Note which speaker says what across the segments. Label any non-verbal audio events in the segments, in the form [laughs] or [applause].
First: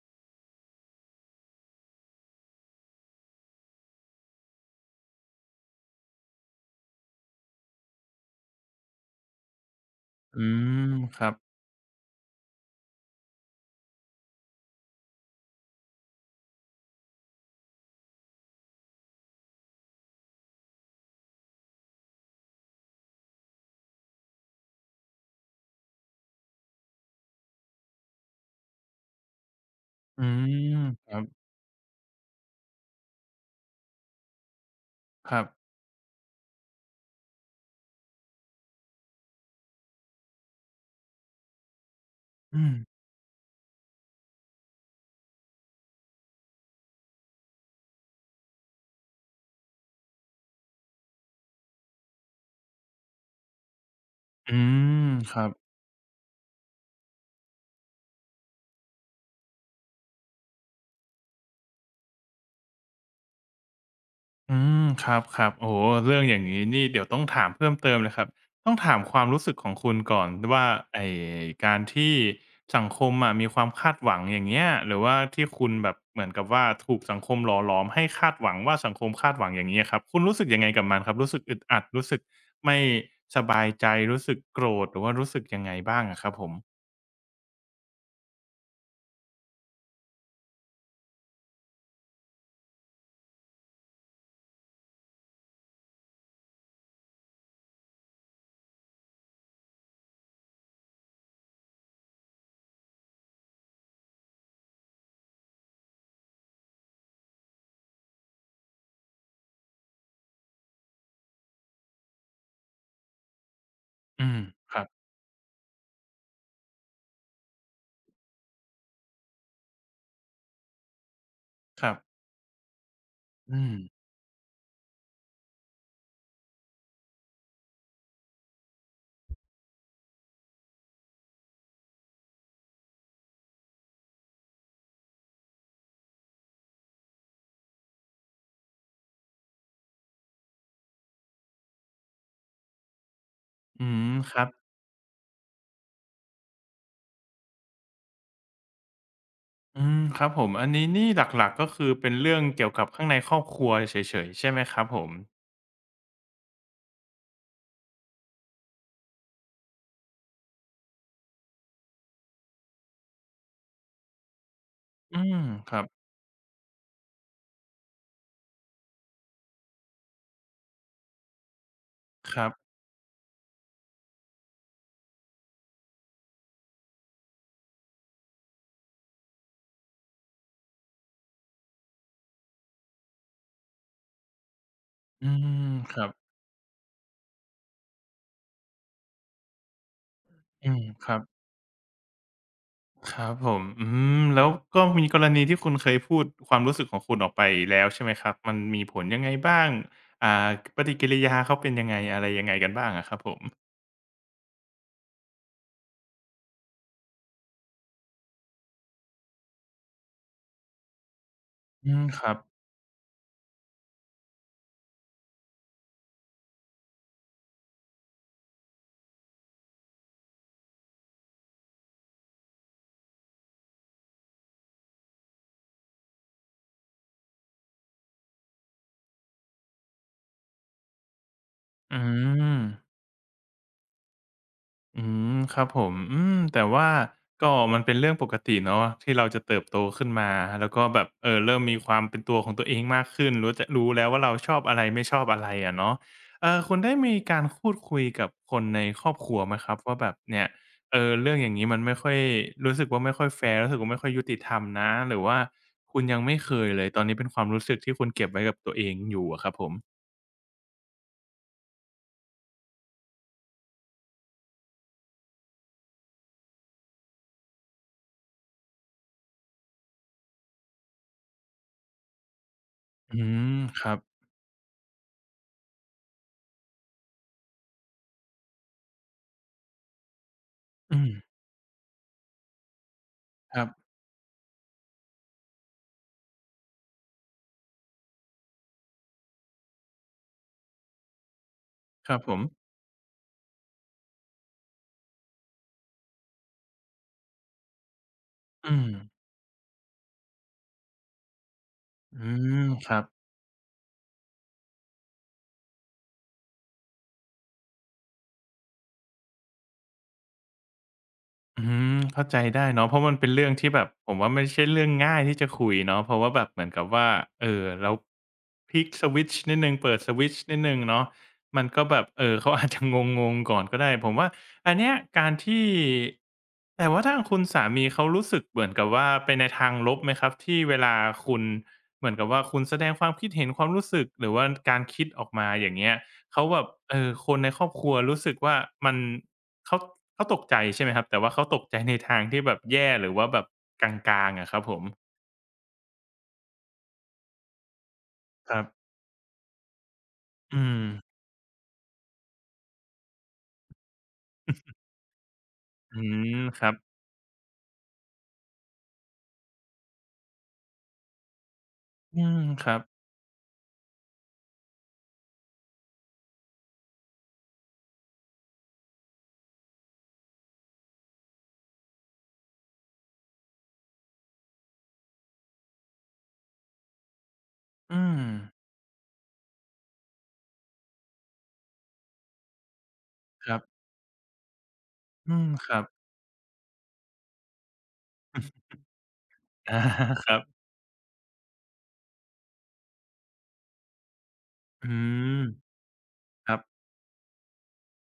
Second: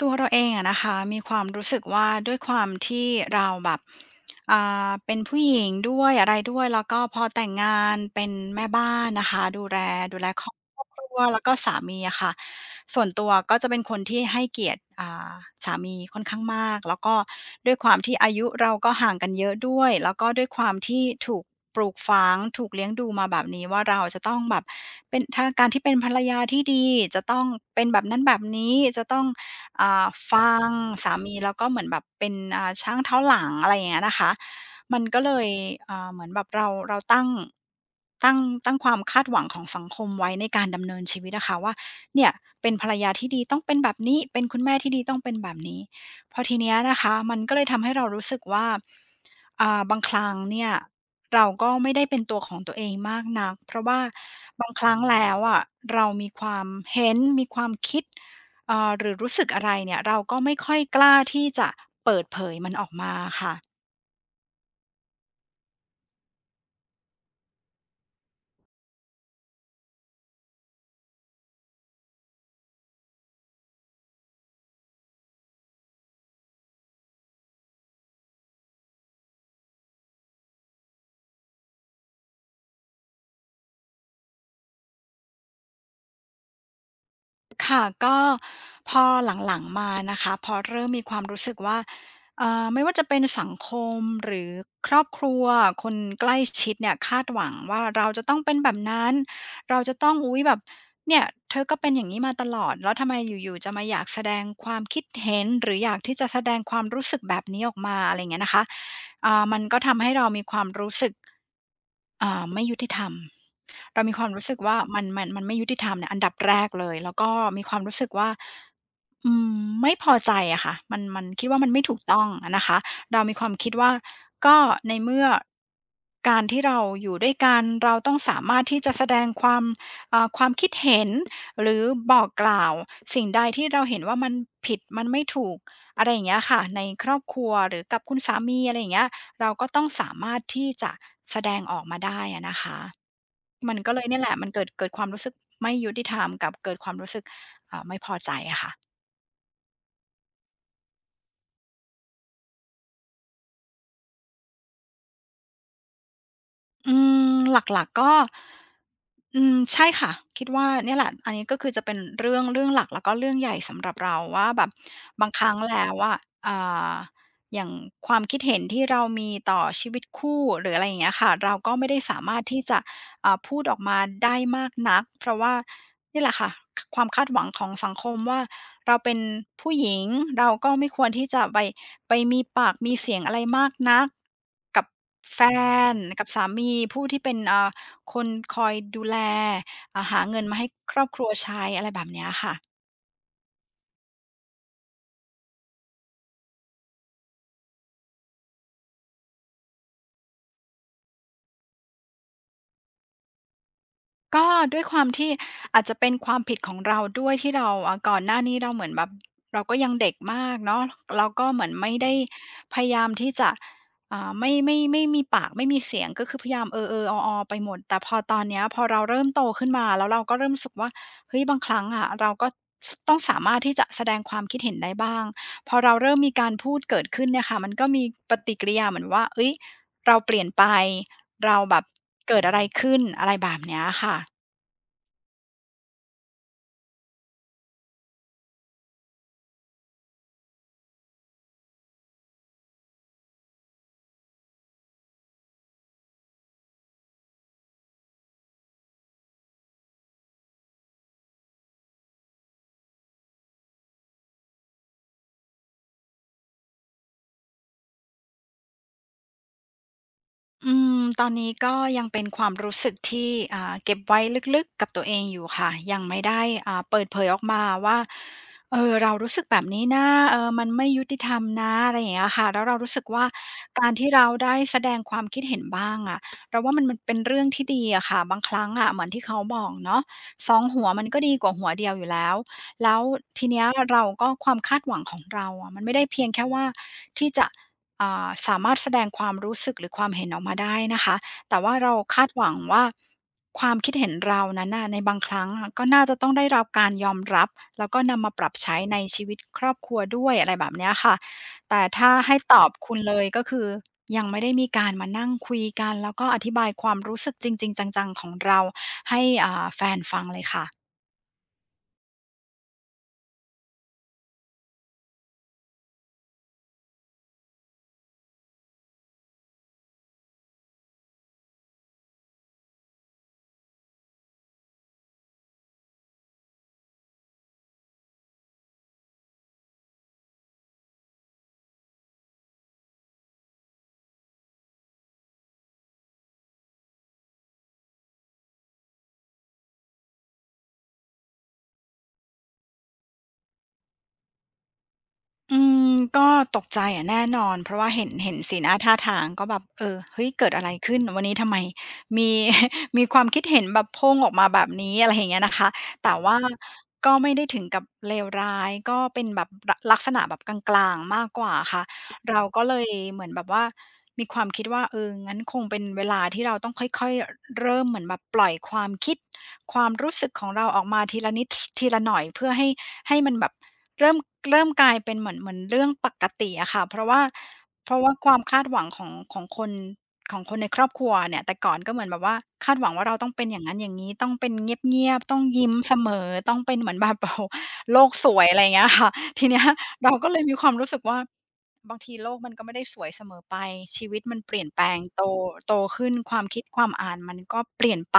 Speaker 1: ตัวเราเองอะนะคะมีความรู้สึกว่าด้วยความที่เราแบบอ่เป็นผู้หญิงด้วยอะไรด้วยแล้วก็พอแต่งงานเป็นแม่บ้านนะคะดูแลค
Speaker 2: อื
Speaker 1: รอบ
Speaker 2: ม
Speaker 1: ครั
Speaker 2: ค
Speaker 1: ว
Speaker 2: รับ
Speaker 1: แล้วก็สามีอะค่ะส่วนตัวก็จะเป็นคนที่ให้เกียรติสามีค่อนข้างมากแล้วก็ด้วยความที่อายุเราก็ห่างกันเยอะด้วยแล้วก็ด้วยความที่ถูกปลูกฝังถูกเลี้ยงดูมาแบบนี้ว่าเราจะต้องแบบเป็นถ้าการที่เป็นภรรยาที่ดีจะต้องเป็นแบบนั้นแบบนี้จะต้อง อ่า
Speaker 2: อื
Speaker 1: ฟัง
Speaker 2: มค
Speaker 1: สา
Speaker 2: รับ
Speaker 1: มีแล้วก็เหมือนแบบเป็นช่างเท้าหลังอะไรอย่างเงี้ยนะคะมันก็เล
Speaker 2: ครับ
Speaker 1: ยเหมือนแบบเราตั้งตั้งความคาดหวังของสังคมไว้ในการดำเนินชีวิตอะค่ะว่าเนี่ย
Speaker 2: อื
Speaker 1: เป็น
Speaker 2: ม
Speaker 1: ภรรยาที่ดีต้องเป็นแบบนี้เป็นคุณแม่ที่ดีต้องเป็นแบบนี้พอทีเนี้ยนะคะมันก็เลยทำให้เรารู้สึกว่าบางครั้งเนี่ยเราก็ไม่ได้เป็นตัวของตัวเองมากนักเพราะว่า
Speaker 2: อื
Speaker 1: บางครั้ง
Speaker 2: ม
Speaker 1: แล้
Speaker 2: ค
Speaker 1: ว
Speaker 2: รับ
Speaker 1: อะเรามีความเห็นมีความคิด หรือรู้สึกอะไรเนี่ยเราก็ไม่ค่อยกล้าที่จะเปิดเผยมันออกมาค่ะ
Speaker 2: อืมครับๆโอ้โฮเรื่องอย่างงี้นี่เดี๋ยวต้องถามเพิ่มเติมเลยครับต้องถามความรู้สึกของคุณก่อนว่าไอ้การที่สังคมอะมีความคาดหวังอย่างเงี้ยหรือว่าที่คุณแบบเหมือนกับว่าถูกสังคมหล่อหลอมให้คาดหวังว่าสังคมคาดหวังอย่างงี้อะครับคุณรู้สึกยังไงกับมันครับรู้สึกอึดอัดรู้สึกไม่สบายใจรู้สึกโกรธหรือว่ารู้สึกยังไงบ้างอะครับผม
Speaker 1: ค่ะก็พอหลังๆมานะคะพอเริ่มมีความรู้สึกว่าไม่ว่าจะเป็นสังคมหรือครอบครัวคนใกล้ชิดเนี่ยคาดหวังว่าเราจะต้องเป็นแบบนั้นเราจะต้องอุ้ยแบบเนี่ยเธอก็เป็นอย่างนี้มาตลอดแล้วทำไมอยู่ๆจะมาอยากแสดงความคิดเห็นหรืออยากที่จะแสดงความรู้สึกแบบนี้ออกมาอะไรเงี้ยนะคะมันก็ทำให้เรามีความรู้สึก ไม่ยุติธรรมเรามีควา
Speaker 2: อื
Speaker 1: ม
Speaker 2: ม
Speaker 1: รู้สึก
Speaker 2: ค
Speaker 1: ว่า
Speaker 2: ร
Speaker 1: มันไม่ยุติธรรมเนี่ยอันดับแรกเลยแล้วก็มีความรู้สึกว่าอืไม่พอใจอะค่ะมันคิดว่ามันไม่
Speaker 2: ั
Speaker 1: ถู
Speaker 2: บ
Speaker 1: ก
Speaker 2: ๆ
Speaker 1: ต้องอะนะคะเรามีความ
Speaker 2: อื
Speaker 1: คิด
Speaker 2: ม
Speaker 1: ว่าก็ในเมื่อการที่เราอยู่ด้วยกันเราต้องสามารถที่จะแสดงความความคิดเห็นหรือบอกกล่าวสิ่งใดที่เราเห็นว่ามันผิดมันไม่ถูกอะไรอย่างเงี้ยค่ะในครอบครัวหรือกับคุณสามีอะไรอย่างเงี้ย เราก็ต้องสามารถที่จะแสดงออกมาได้อะนะคะ มัน
Speaker 2: อื
Speaker 1: ก็เลย
Speaker 2: ม
Speaker 1: เนี่ยแห
Speaker 2: ค
Speaker 1: ละ
Speaker 2: รั
Speaker 1: มั
Speaker 2: บ
Speaker 1: นเกิดความรู้สึกไม่ยุติธรรมกับเกิดความรู้สึกไม่พอใจอะค่ะ
Speaker 2: อืมครับผมอันนี้นี่หลักๆก็คือเป็นเรื่องเกี่ยวกับข้างในครอบครัวเฉยๆใช่ไหมครับผม
Speaker 1: อืมหลักๆก็อืมใช่ค่ะคิดว่าเนี่ยแหละอันนี้ก็คือจะเป็นเรื่องหลักแล้วก็เรื่องใหญ่สำหรับเราว่าแบบ
Speaker 2: อื
Speaker 1: บาง
Speaker 2: ม
Speaker 1: ครั้ง
Speaker 2: ครับ
Speaker 1: แล้วอะอ่าอย่างความคิดเห็นที่เรามีต่อชีวิตคู่หรืออะไรอย่างเงี้ยค่ะเราก็ไม่ได้สา
Speaker 2: ค
Speaker 1: มารถ
Speaker 2: รับ
Speaker 1: ที่จะพูดออกมาได้มากนักเพราะว่าเนี่ยแหละค่ะคความคาดหวังของสังคมว่าเราเป็นผู้หญิงเราก็ไม่ควรที่จะไป ไปมีปากมีเสียงอะไรมากนักกับ
Speaker 2: อื
Speaker 1: แฟ
Speaker 2: มค
Speaker 1: น
Speaker 2: รับ
Speaker 1: กับสามีผู้ที่เป็นคนคอยดูแลหาเงินมาให้
Speaker 2: อืม
Speaker 1: ครอ
Speaker 2: ค
Speaker 1: บ
Speaker 2: รั
Speaker 1: ค
Speaker 2: บ
Speaker 1: รัวใช้อะไรแบบเนี้ยค่ะ
Speaker 2: ครับผมอืมแล้วก็มีกรณีที่คุณเคยพูดความรู้สึกของคุณออกไปแล้วใช่ไหมครับมันมีผลยังไงบ้างอ่าปฏิกิริยาเขาเป็นยังไงอะไรยังไงกันบ้างอะครับผม
Speaker 1: ก็ด้วยความที่อาจจะเป็นความผิดของเราด้วยที่เราอ่ะก่อนหน้านี้เราเหมือนแบบเราก็ยังเด็กมากเนาะเราก็เหมือน
Speaker 2: อื
Speaker 1: ไม่
Speaker 2: ม
Speaker 1: ได้
Speaker 2: ครับ
Speaker 1: พยายามที่จะไม่มีปากไม่มีเสียงก็คือพยายามเออเออออออไปหมดแต่พอตอนเนี้ยพอเราเริ่มโตขึ้นมาแล้วเราก็เริ่มรู้สึกว่าเฮ้ยบางครั้งอะเราก็ต้องสามารถที่จะแสดงความคิดเห็นได้บ้างพอเราเริ่มมีการพูดเกิดขึ้นเนี่ยค่ะมันก็มีปฏิกิริยาเหมือนว่าเฮ้ยเราเปลี่ยนไป เราแบบ
Speaker 2: อื
Speaker 1: เกิดอะไร
Speaker 2: ม
Speaker 1: ขึ้นอะไรแบบเนี้ยค่ะ
Speaker 2: อืมครับผมอืมแต่ว่าก็มันเป็นเรื่องปกติเนาะที่เราจะเติบโตขึ้นมาแล้วก็แบบเออเริ่มมีความเป็นตัวของตัวเองมากขึ้นรู้จะรู้แล้วว่าเราชอบอะไรไม่ชอบอะไรอะเนาะคุณได้มีการพูดคุยกับคนในครอบครัวไหมครับว่าแบบเนี่ยเออเรื่องอย่างงี้มันไม่ค่อยรู้สึกว่าไม่ค่อยแฟร์รู้สึกว่าไม่ค่อยยุติธรรมนะหรือว่าคุณยังไม่เคยเลยตอนนี้เป็นความรู้สึกที่คุณเก็บไว้กับตัวเองอยู่อะครับผม
Speaker 1: อืมตอนนี้ก็ยังเป็นความรู้สึกที่เก็บไว้ลึกๆกับตัวเองอยู่ค่ะยังไม่ได้เปิดเผยออกมาว่าเออเรารู้สึกแบบนี้นะเออมันไม่ยุติธรรมนะอะไรอย่างเงี้ยค่ะแล้วเรารู้สึก
Speaker 2: อื
Speaker 1: ว่า
Speaker 2: มค
Speaker 1: การ
Speaker 2: รับ
Speaker 1: ที่เราได้แสดงความคิดเห็นบ้างอะเราว่ามันมันเป็นเรื่องที่ดีอะค่ะบางครั้งอะเหมือนที่เขาบอกเนาะสองหัว
Speaker 2: อื
Speaker 1: มัน
Speaker 2: ม
Speaker 1: ก็ดีกว่าหัวเดียวอยู่แล้วแล้วที
Speaker 2: ค
Speaker 1: เนี้
Speaker 2: รั
Speaker 1: ย
Speaker 2: บ
Speaker 1: เราก็ความคาดหวังของเราอะมันไม่ได้เพียงแค่ว่าที่จะ สามารถแสดงความรู้สึกหรือความเห็นออกมาได้นะคะแต่ว่าเรา
Speaker 2: ครับ
Speaker 1: คาด
Speaker 2: ผ
Speaker 1: ห
Speaker 2: ม
Speaker 1: วังว่าความคิดเห็นเรานั้นน่ะในบางครั้งอะก็น่าจะต้องได้รับการยอมรับแล้วก็นำมาปรับ
Speaker 2: อื
Speaker 1: ใช้
Speaker 2: ม
Speaker 1: ในชีวิตครอบครัวด้วยอะไรแบบเนี้ยค่ะแต่ถ้า
Speaker 2: อื
Speaker 1: ให้ตอ
Speaker 2: ม
Speaker 1: บ
Speaker 2: ค
Speaker 1: คุณ
Speaker 2: รับ
Speaker 1: เลยก็คือยังไม่ได้มีการมานั่งคุยกันแล้วก็อธิบายความรู้สึกจริงๆจังๆของเราให้แฟนฟังเลยค่ะ
Speaker 2: อืมเข้าใจได้เนาะเพราะมันเป็นเรื่องที่แบบผมว่าไม่ใช่เรื่องง่ายที่จะคุยเนาะเพราะว่าแบบเหมือนกับว่าเออเราพลิกสวิตช์นิดหนึ่งเปิดสวิตช์นิดหนึ่งเนาะมันก็แบบเออเขาอาจจะงงๆก่อนก็ได้ผมว่าอันเนี้ยการที่แต่ว่าทางคุณสามีเขารู้สึกเหมือนกับว่าไปในทางลบไหมครับที่เวลาคุณเหมือนกับว่าคุณแสดงความคิดเห็นความรู้สึกหรือว่าการคิดออกมาอย่างเงี้ยเขาแบบเออคนในครอบครัวรู้สึกว่ามัน เขาเขาตกใจใช่ไหมครับแต่ว่าเขาตกใจ [laughs] ในทางที่แบบแย่หรือว่าแบบกลางๆอะครับผม
Speaker 1: อืมก็ตกใจอะแน่นอนเพราะว่าเห็น
Speaker 2: ค
Speaker 1: สี
Speaker 2: รับ
Speaker 1: หน้าท่าทางก็แบบเออเฮ้ยเกิดอะ
Speaker 2: อื
Speaker 1: ไร
Speaker 2: ม
Speaker 1: ขึ้นวันนี้ทำไมมี [laughs] มีความคิดเห็นแบบโพ่งออกมาแบบนี้อะไรอย่างเงี้ยนะคะ
Speaker 2: อื
Speaker 1: แต่
Speaker 2: ม
Speaker 1: ว่า
Speaker 2: ครับ
Speaker 1: ก็ไม่ได้ถึงกับเลวร้ายก็เป็นแบบละลักษณะแบบกลางๆมากกว่าค่ะ
Speaker 2: อืม
Speaker 1: เราก็
Speaker 2: ค
Speaker 1: เล
Speaker 2: รับ
Speaker 1: ยเหมือนแบบว่ามีความคิดว่าเอองั้นคงเป็นเวลาที่เราต้องค่อยๆเริ่มเหมือนแบบปล่อยความคิดความรู้สึกของเราออกมาทีละนิดทีละหน่อยเพื่อให้ให้มันแบบ เริ่มเริ่มกลายเป็นเหมือนเรื่องปกติอะค่ะเพราะว่าเพราะ
Speaker 2: อื
Speaker 1: ว่า
Speaker 2: ม
Speaker 1: ความคาดหวังของคนของคนในครอบครัวเนี่ยแต่ก่อนก็เหมือนแบบว่าคาดหวังว่าเราต้องเป็น
Speaker 2: ค
Speaker 1: อ
Speaker 2: รับ
Speaker 1: ย่างนั้นอย่างงี้ต้องเป็นเงียบๆ
Speaker 2: อื
Speaker 1: ต้อง
Speaker 2: มค
Speaker 1: ยิ้ม
Speaker 2: รับ
Speaker 1: เสมอต้องเป็นเหมือนแบบ [laughs] โอ้โฮโลกสวยอะไรอย่างเงี้ยค่ะทีเนี้ย
Speaker 2: [laughs] อา
Speaker 1: เราก็
Speaker 2: ค
Speaker 1: เล
Speaker 2: รั
Speaker 1: ยมี
Speaker 2: บ
Speaker 1: ความรู้สึกว่า บางทีโลกมันก็ไม่ได้สวยเสมอไปชีวิตมันเปลี่ยนแปล
Speaker 2: อื
Speaker 1: งโต
Speaker 2: ม
Speaker 1: โตขึ้นความ
Speaker 2: ครั
Speaker 1: คิดค
Speaker 2: บ
Speaker 1: วามอ่านมันก็เปลี่ยนไป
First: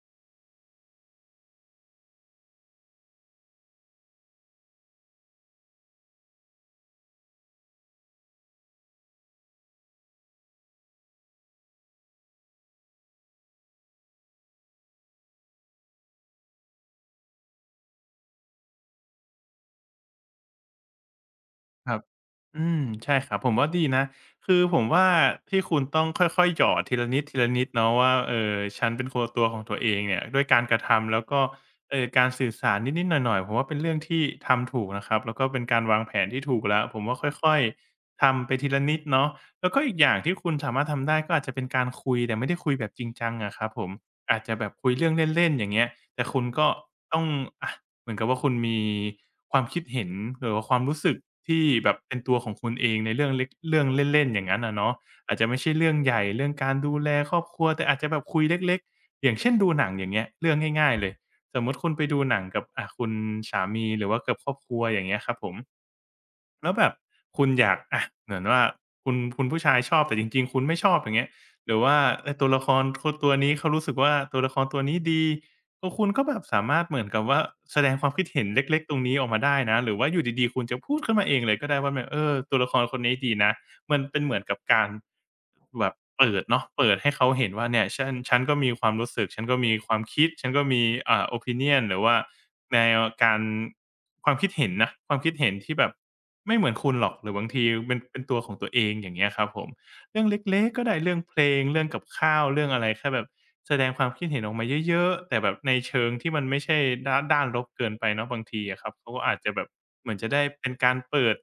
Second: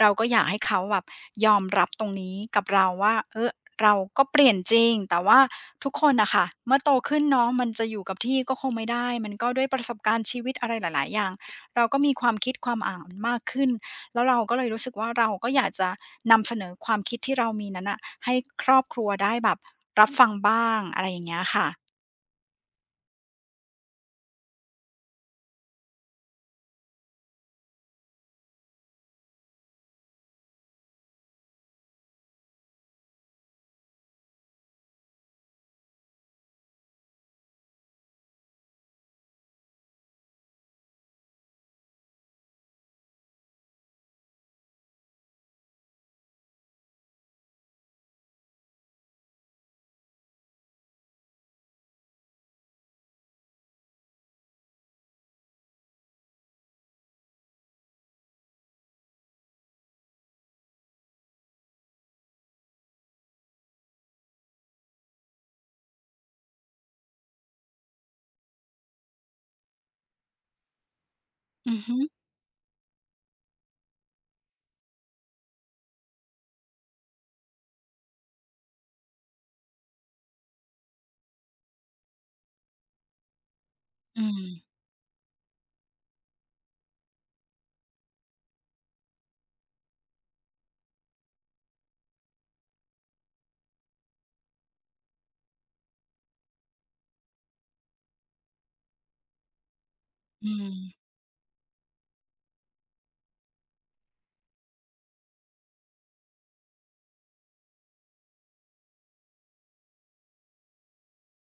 Speaker 1: เราก็อยากให้เขาแบบยอมรับตรงนี้กับเราว่าเออเราก็เปลี่ยนจริงแต่ว่าทุกคนน่ะค่ะเมื่อโตขึ้นเนาะมันจะอยู่กับที่ก็คงไม่ได้มันก็ด้วยประสบการณ์ชีวิตอะไรหลายๆอย่างเราก็มีความคิดความอ่านมากขึ้นแล้วเราก็เลยรู้สึกว่าเราก็อยากจะนำเสนอความคิดที่เรามีนั้นน่ะให้ครอบครัวได้แบบรับฟังบ้างอะไรอย่างเงี้ยค่ะ
Speaker 2: ครับอืมใช่ครับ ผมว่าดีนะ คือผมว่าที่คุณต้องค่อยๆ หยอดทีละนิดทีละนิดเนาะว่าฉันเป็นคนตัวของตัวเองเนี่ยด้วยการกระทำแล้วก็การสื่อสารนิดๆหน่อยๆผมว่าเป็นเรื่องที่ทำถูกนะครับแล้วก็เป็นการวางแผนที่ถูกแล้วผมว่าค่อยๆทำไปทีละนิดเนาะแล้วก็อีกอย่างที่คุณสามารถทำได้ก็อาจจะเป็นการคุยแต่ไม่ได้คุยแบบจริงจังอะครับผมอาจจะแบบคุยเรื่องเล่นๆอย่างเงี้ยแต่คุณก็ต้องอะ เหมือนกับว่าคุณมีความคิดเห็นหรือว่าความรู้สึกที่แบบเป็นตัวของคุณเองในเรื่องเล็กเรื่องเล่นๆอย่างนั้นอะเนาะอาจจะไม่ใช่เรื่องใหญ่เรื่องการดูแลครอบครัวแต่อาจจะแบบคุยเล็กๆอย่างเช่นดูหนังอย่างเงี้ยเรื่องง่ายๆเลยสมมุติคุณไปดูหนังกับคุณสามีหรือว่ากับครอบครัวอย่างเงี้ยครับผมแล้วแบบคุณอยากอะเหมือนว่าคุณผู้ชายชอบแต่จริงๆคุณไม่ชอบอย่างเงี้ยห
Speaker 1: อื
Speaker 2: รื
Speaker 1: อ
Speaker 2: อ
Speaker 1: ฮึ
Speaker 2: ว่าเออตัวละครคตัวนี้เขารู้สึกว่าตัวละครตัวนี้ดี ตัวคุณก็แบบสามารถเหมือนกับว่าแสดงความคิดเห็นเล็กๆตรงนี้ออกมาได้นะหรือว่าอยู่ดีๆคุณจะพูดขึ้นมาเองเลยก็ได้ว่าแบบเออตัวละครคนนี้ดีนะมันเป็
Speaker 1: อื
Speaker 2: นเหมือนกับ
Speaker 1: ม
Speaker 2: การแบบเปิดเนาะเปิดให้เขาเห็นว่าเนี่ยฉันก็มีความรู้สึกฉันก็มีความคิดฉันก็มีopinion หรือว่าแนวการความคิดเห็นนะความคิดเห็นที่แบบไม่เหมือนคุณหรอกหรือบางทีเป็นตัวของตัวเองอย่างเงี้ยครับผมเรื่อง
Speaker 1: อื
Speaker 2: เล็กๆก็
Speaker 1: ม
Speaker 2: ได้เรื่องเพลงเรื่องกับข้าวเรื่องอะไรแค่แบบ แสดงความคิดเห็นออกมาเยอะๆ แต่แบบในเชิงที่มันไม่ใช่ด้านลบเกินไปเนาะบางทีอะครับเขาก็อาจจะแบบเหมือนจะได้เป็นการเปิด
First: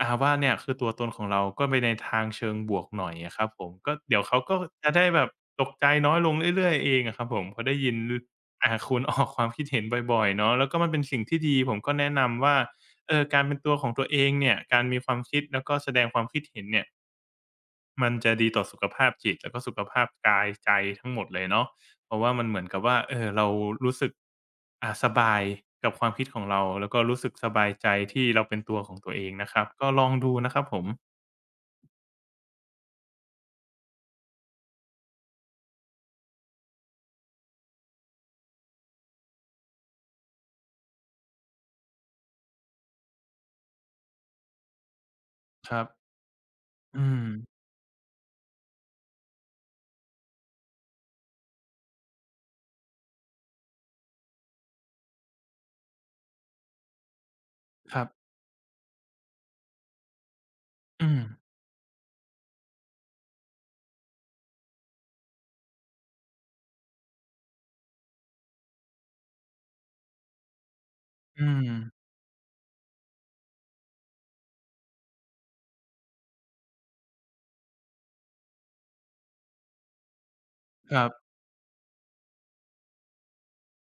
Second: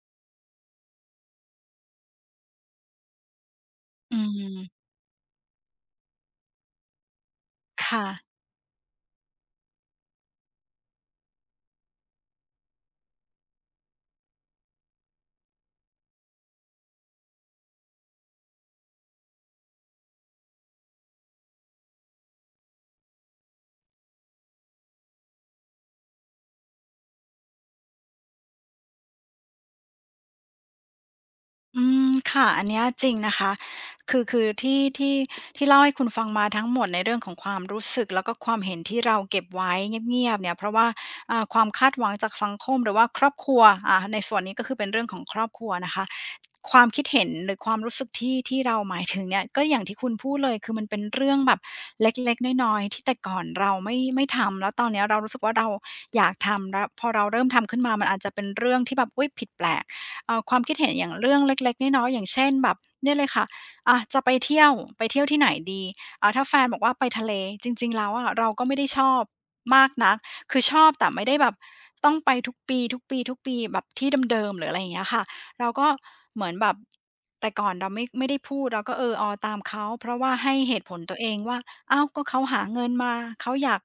Speaker 2: ว่าเนี่ยคือตัวตนของเราก็ไปในทางเชิงบวกหน่อยอะครับผมก็
Speaker 1: อื
Speaker 2: เดี๋ยวเขาก็
Speaker 1: ม
Speaker 2: จะได้แบบตกใจน้อยลงเรื่อยๆเองอะครับผมพอได้ยิน
Speaker 1: ค่ะ
Speaker 2: ลอ่าคุณออกความคิดเห็นบ่อยๆเนาะแล้วก็มันเป็นสิ่งที่ดีผมก็แนะนำว่าเออการเป็นตัวของตัวเองเนี่ยการมีความคิดแล้วก็แสดงความคิดเห็นเนี่ย มันจะดีต่อสุขภาพจิตแล้วก็สุขภาพกายใจทั้งหมดเลยเนาะเพราะว่ามันเหมือนกับว่าเออเรารู้สึกสบายกับความคิดของเราแล้วก็รู้สึกสบายใจที่เราเป็นตัวของตัวเองนะครับก็ลองดูนะครับผม
Speaker 1: อืมค่ะอันเนี้ยจริงนะคะคือคือที่ที่เล่าให้คุณฟังมาทั้งหมดในเรื่องของความรู้สึกแล้วก็ความเห็นที่เราเก็บไว้เงียบๆเนี่ยเพราะว่าความคาดหวังจากสังคมหรือว่าครอบครัวในส่วนนี้ก็คือเป็นเรื่องของครอบครัว
Speaker 2: ครั
Speaker 1: นะคะ
Speaker 2: บ
Speaker 1: ความ
Speaker 2: อื
Speaker 1: คิดเห็นหรือ
Speaker 2: ม
Speaker 1: ความรู้สึกที่เราหมายถึงเนี่ยก็อย่างที่คุณพูดเลยคือมันเป็นเรื่องแบบเล็กๆน้อยๆที่แต่ก่อนเราไม่ทำแล้วตอนเนี้ยเรารู้สึกว่าเราอยากทำแล้วพอเราเริ่มทำขึ้นมา
Speaker 2: ครั
Speaker 1: มัน
Speaker 2: บ
Speaker 1: อาจจะเป็นเรื่องที่แบบอุ๊ยผิดแปลก ความคิดเห็นอ
Speaker 2: อื
Speaker 1: ย่าง
Speaker 2: ม
Speaker 1: เรื่องเล็กๆน้อยๆอย่างเช่นแบบเนี่ยเลยค่ะอะจะไปเที่ยวไปเที่ยวที่ไหนดีถ้าแฟนบอกว่าไปทะเลจริงๆแล้วอะเราก็ไม่ได้ชอบมากนักคือชอบแต่ไม่ได้แบ
Speaker 2: อื
Speaker 1: บ
Speaker 2: ม
Speaker 1: ต้องไปทุกปีทุกปีทุกปีแบบที่เดิมๆหรืออะไรอย่างเงี้ยค่ะเราก็เหมือนแบบแต่ก่อนเราไม่ได้พูดเราก็เออออตามเขาเพราะว่าให้เหตุผ
Speaker 2: ค
Speaker 1: ล
Speaker 2: รับ
Speaker 1: ตัวเองว่าอ้าวก็เขาหาเงินมาเขาอยาก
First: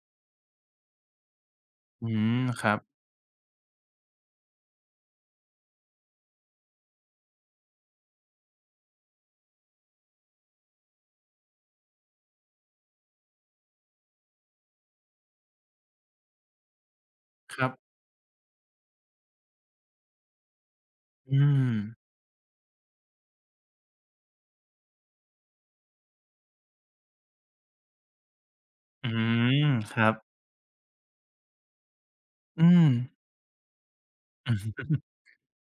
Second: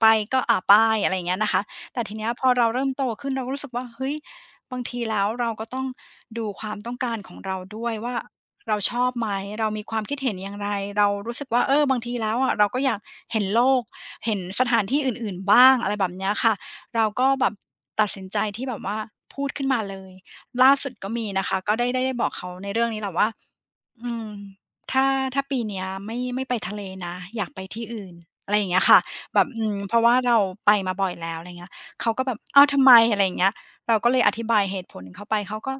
Speaker 1: ไปก็ไปอะไรอย่างเงี้ยนะคะ แต่
Speaker 2: อื
Speaker 1: ทีเนี้ย
Speaker 2: ม
Speaker 1: พอ
Speaker 2: ค
Speaker 1: เรา
Speaker 2: รับ
Speaker 1: เริ่มโตขึ้นเราก็รู้สึกว่าเฮ้ยบางทีแล้วเราก็ต้องดูความต้องการของเราด้วยว่าเราชอบไหมเรามีความคิดเห็นอย่างไรเรารู้สึกว่าเออบางทีแล้วอะเราก็อยากเห็นโลกเห็นสถานที่อื่นๆบ้างอะไรแบบเนี้ยค่ะเราก็แบบ
Speaker 2: ครับ
Speaker 1: ตัดสินใจที่แบบว่าพูดขึ้นมาเลยล่าสุดก็มี
Speaker 2: อื
Speaker 1: นะคะก็
Speaker 2: ม
Speaker 1: ได้บอกเขาในเรื่องนี้แหละว่าอืมถ้าถ้าปีเนี้ยไม่ไปทะเลนะอยากไปที่อื่นอะไรอย่างเงี้ยค่ะ
Speaker 2: อื
Speaker 1: แบบ
Speaker 2: ม
Speaker 1: อืมเพ
Speaker 2: ค
Speaker 1: ราะ
Speaker 2: รั
Speaker 1: ว่า
Speaker 2: บ
Speaker 1: เราไปมาบ่อยแล้วอะไรเงี้ย เขาก็แบบอ้า
Speaker 2: อื
Speaker 1: วทำ
Speaker 2: ม
Speaker 1: ไมอะไรอย่างเงี้ยเราก็เลยอธิบายเหตุผล
Speaker 2: [laughs]
Speaker 1: เข้าไปเขาก็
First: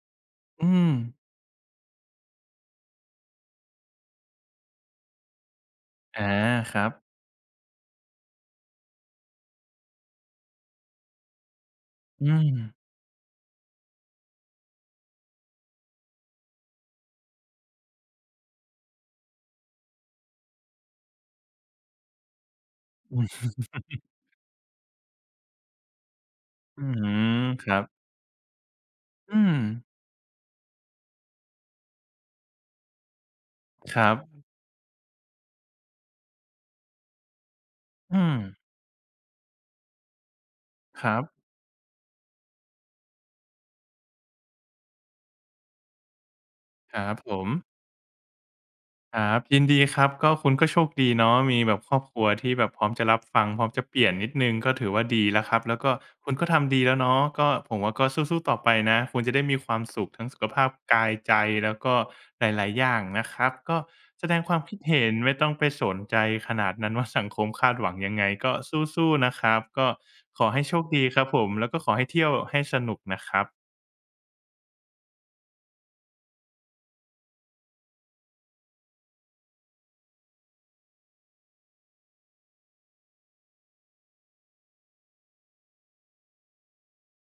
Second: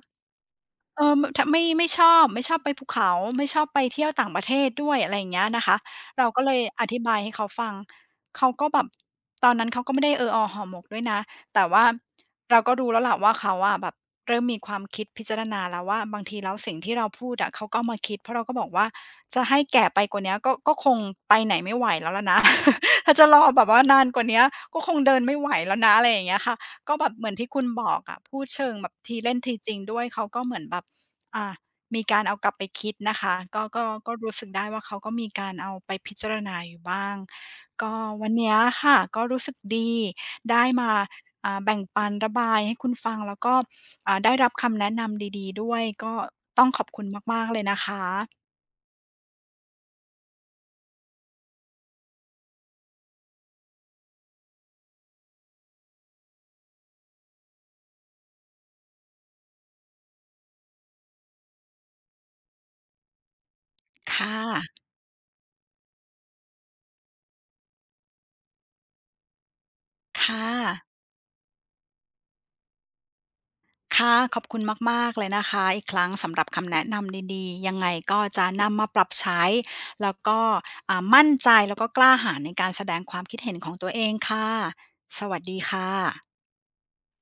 Speaker 2: อืม
Speaker 1: เออมทไม่ชอบไม่ชอบไปภูเขาไม่ชอบไปเที่ยวต่างประเทศด้วยอะไรอย่างเงี้ยนะคะ
Speaker 2: อา
Speaker 1: เราก็เลย
Speaker 2: ค
Speaker 1: อ
Speaker 2: รับ
Speaker 1: ธิบายให้เขาฟังเขาก็แบบตอนนั้นเขาก็ไม่ได้เออออห่อหมกด้วยนะแต่ว่า
Speaker 2: อืม
Speaker 1: เราก็รู้แล้วล่ะว่าเขาอะแบบเริ่มมีความคิดพิจารณาแล้วว่าบางทีแล้วสิ่งที่เราพูดอะเขาก็เอามาคิดเพราะเราก็บอกว่าจะให้แก่ไปกว่าเนี้ยก็ก็คงไปไหนไม่ไหวแล้วล่ะนะ [laughs] ถ้า
Speaker 2: อื
Speaker 1: จะรอ
Speaker 2: อ
Speaker 1: แบบว่านานกว่าเนี้ยก็คงเดินไม่ไหวแล้วนะอะไรอย่างเงี้ยค่ะ
Speaker 2: อื
Speaker 1: ก็แบบเหมือน
Speaker 2: ม
Speaker 1: ที่คุ
Speaker 2: ค
Speaker 1: ณ
Speaker 2: รั
Speaker 1: บ
Speaker 2: บ
Speaker 1: อกอะพูดเชิงแบบทีเล่น
Speaker 2: อื
Speaker 1: ที
Speaker 2: ม
Speaker 1: จริงด้วยเขาก็เหมือนแบบ อ่ามีการเอากลับไปคิดนะคะก็ก็
Speaker 2: ครั
Speaker 1: ก็รู้
Speaker 2: บ
Speaker 1: สึกได้ว่าเขาก็มีการเอาไปพิจารณาอยู่บ้างก็
Speaker 2: อื
Speaker 1: วัน
Speaker 2: ม
Speaker 1: เนี้ยค่ะก็รู้สึกดีได้มา
Speaker 2: ครับ
Speaker 1: แบ่งปันระบายให้คุณฟังแล้วก็ได้รับคำแนะนำดีๆด้วยก็ต้องขอบ
Speaker 2: ค
Speaker 1: คุณ
Speaker 2: รับผ
Speaker 1: มาก
Speaker 2: ม
Speaker 1: ๆเลยนะคะ
Speaker 2: ครับยินดีครับก็คุณก็โชคดีเนาะมีแบบครอบครัวที่แบบพร้อมจะรับฟังพร้อมจะเปลี่ยนนิดหนึ่งก็ถือว่าดีแล้วครับแล้วก็คุณก็ทำดีแล้วเนาะก็ผมว่าก็สู้ๆต่อไปนะคุณจะได้มีความสุขทั้งสุขภาพกายใจแล้วก็หลายๆอย่างนะครับก็แส
Speaker 1: ค่
Speaker 2: ดงความคิด
Speaker 1: ะ
Speaker 2: เห็นไม่ต้องไปสนใจขนาดนั้นว่าสังคมคาดหวังยังไงก็สู้ๆนะครับก็ข
Speaker 1: ค่ะ
Speaker 2: อให้โชคดีครับผมแล้วก็ขอให้เที่ยวให้สนุกนะครับ
Speaker 1: ค่ะขอบคุณมากๆเลยนะคะอีกครั้งสำหรับคำแนะนำดีๆยังไงก็จะนำมาปรับใช้แล้วก็มั่นใจแล้วก็กล้าหาญในการแสดงความคิดเห็นของตัวเองค่ะสวัสดีค่ะ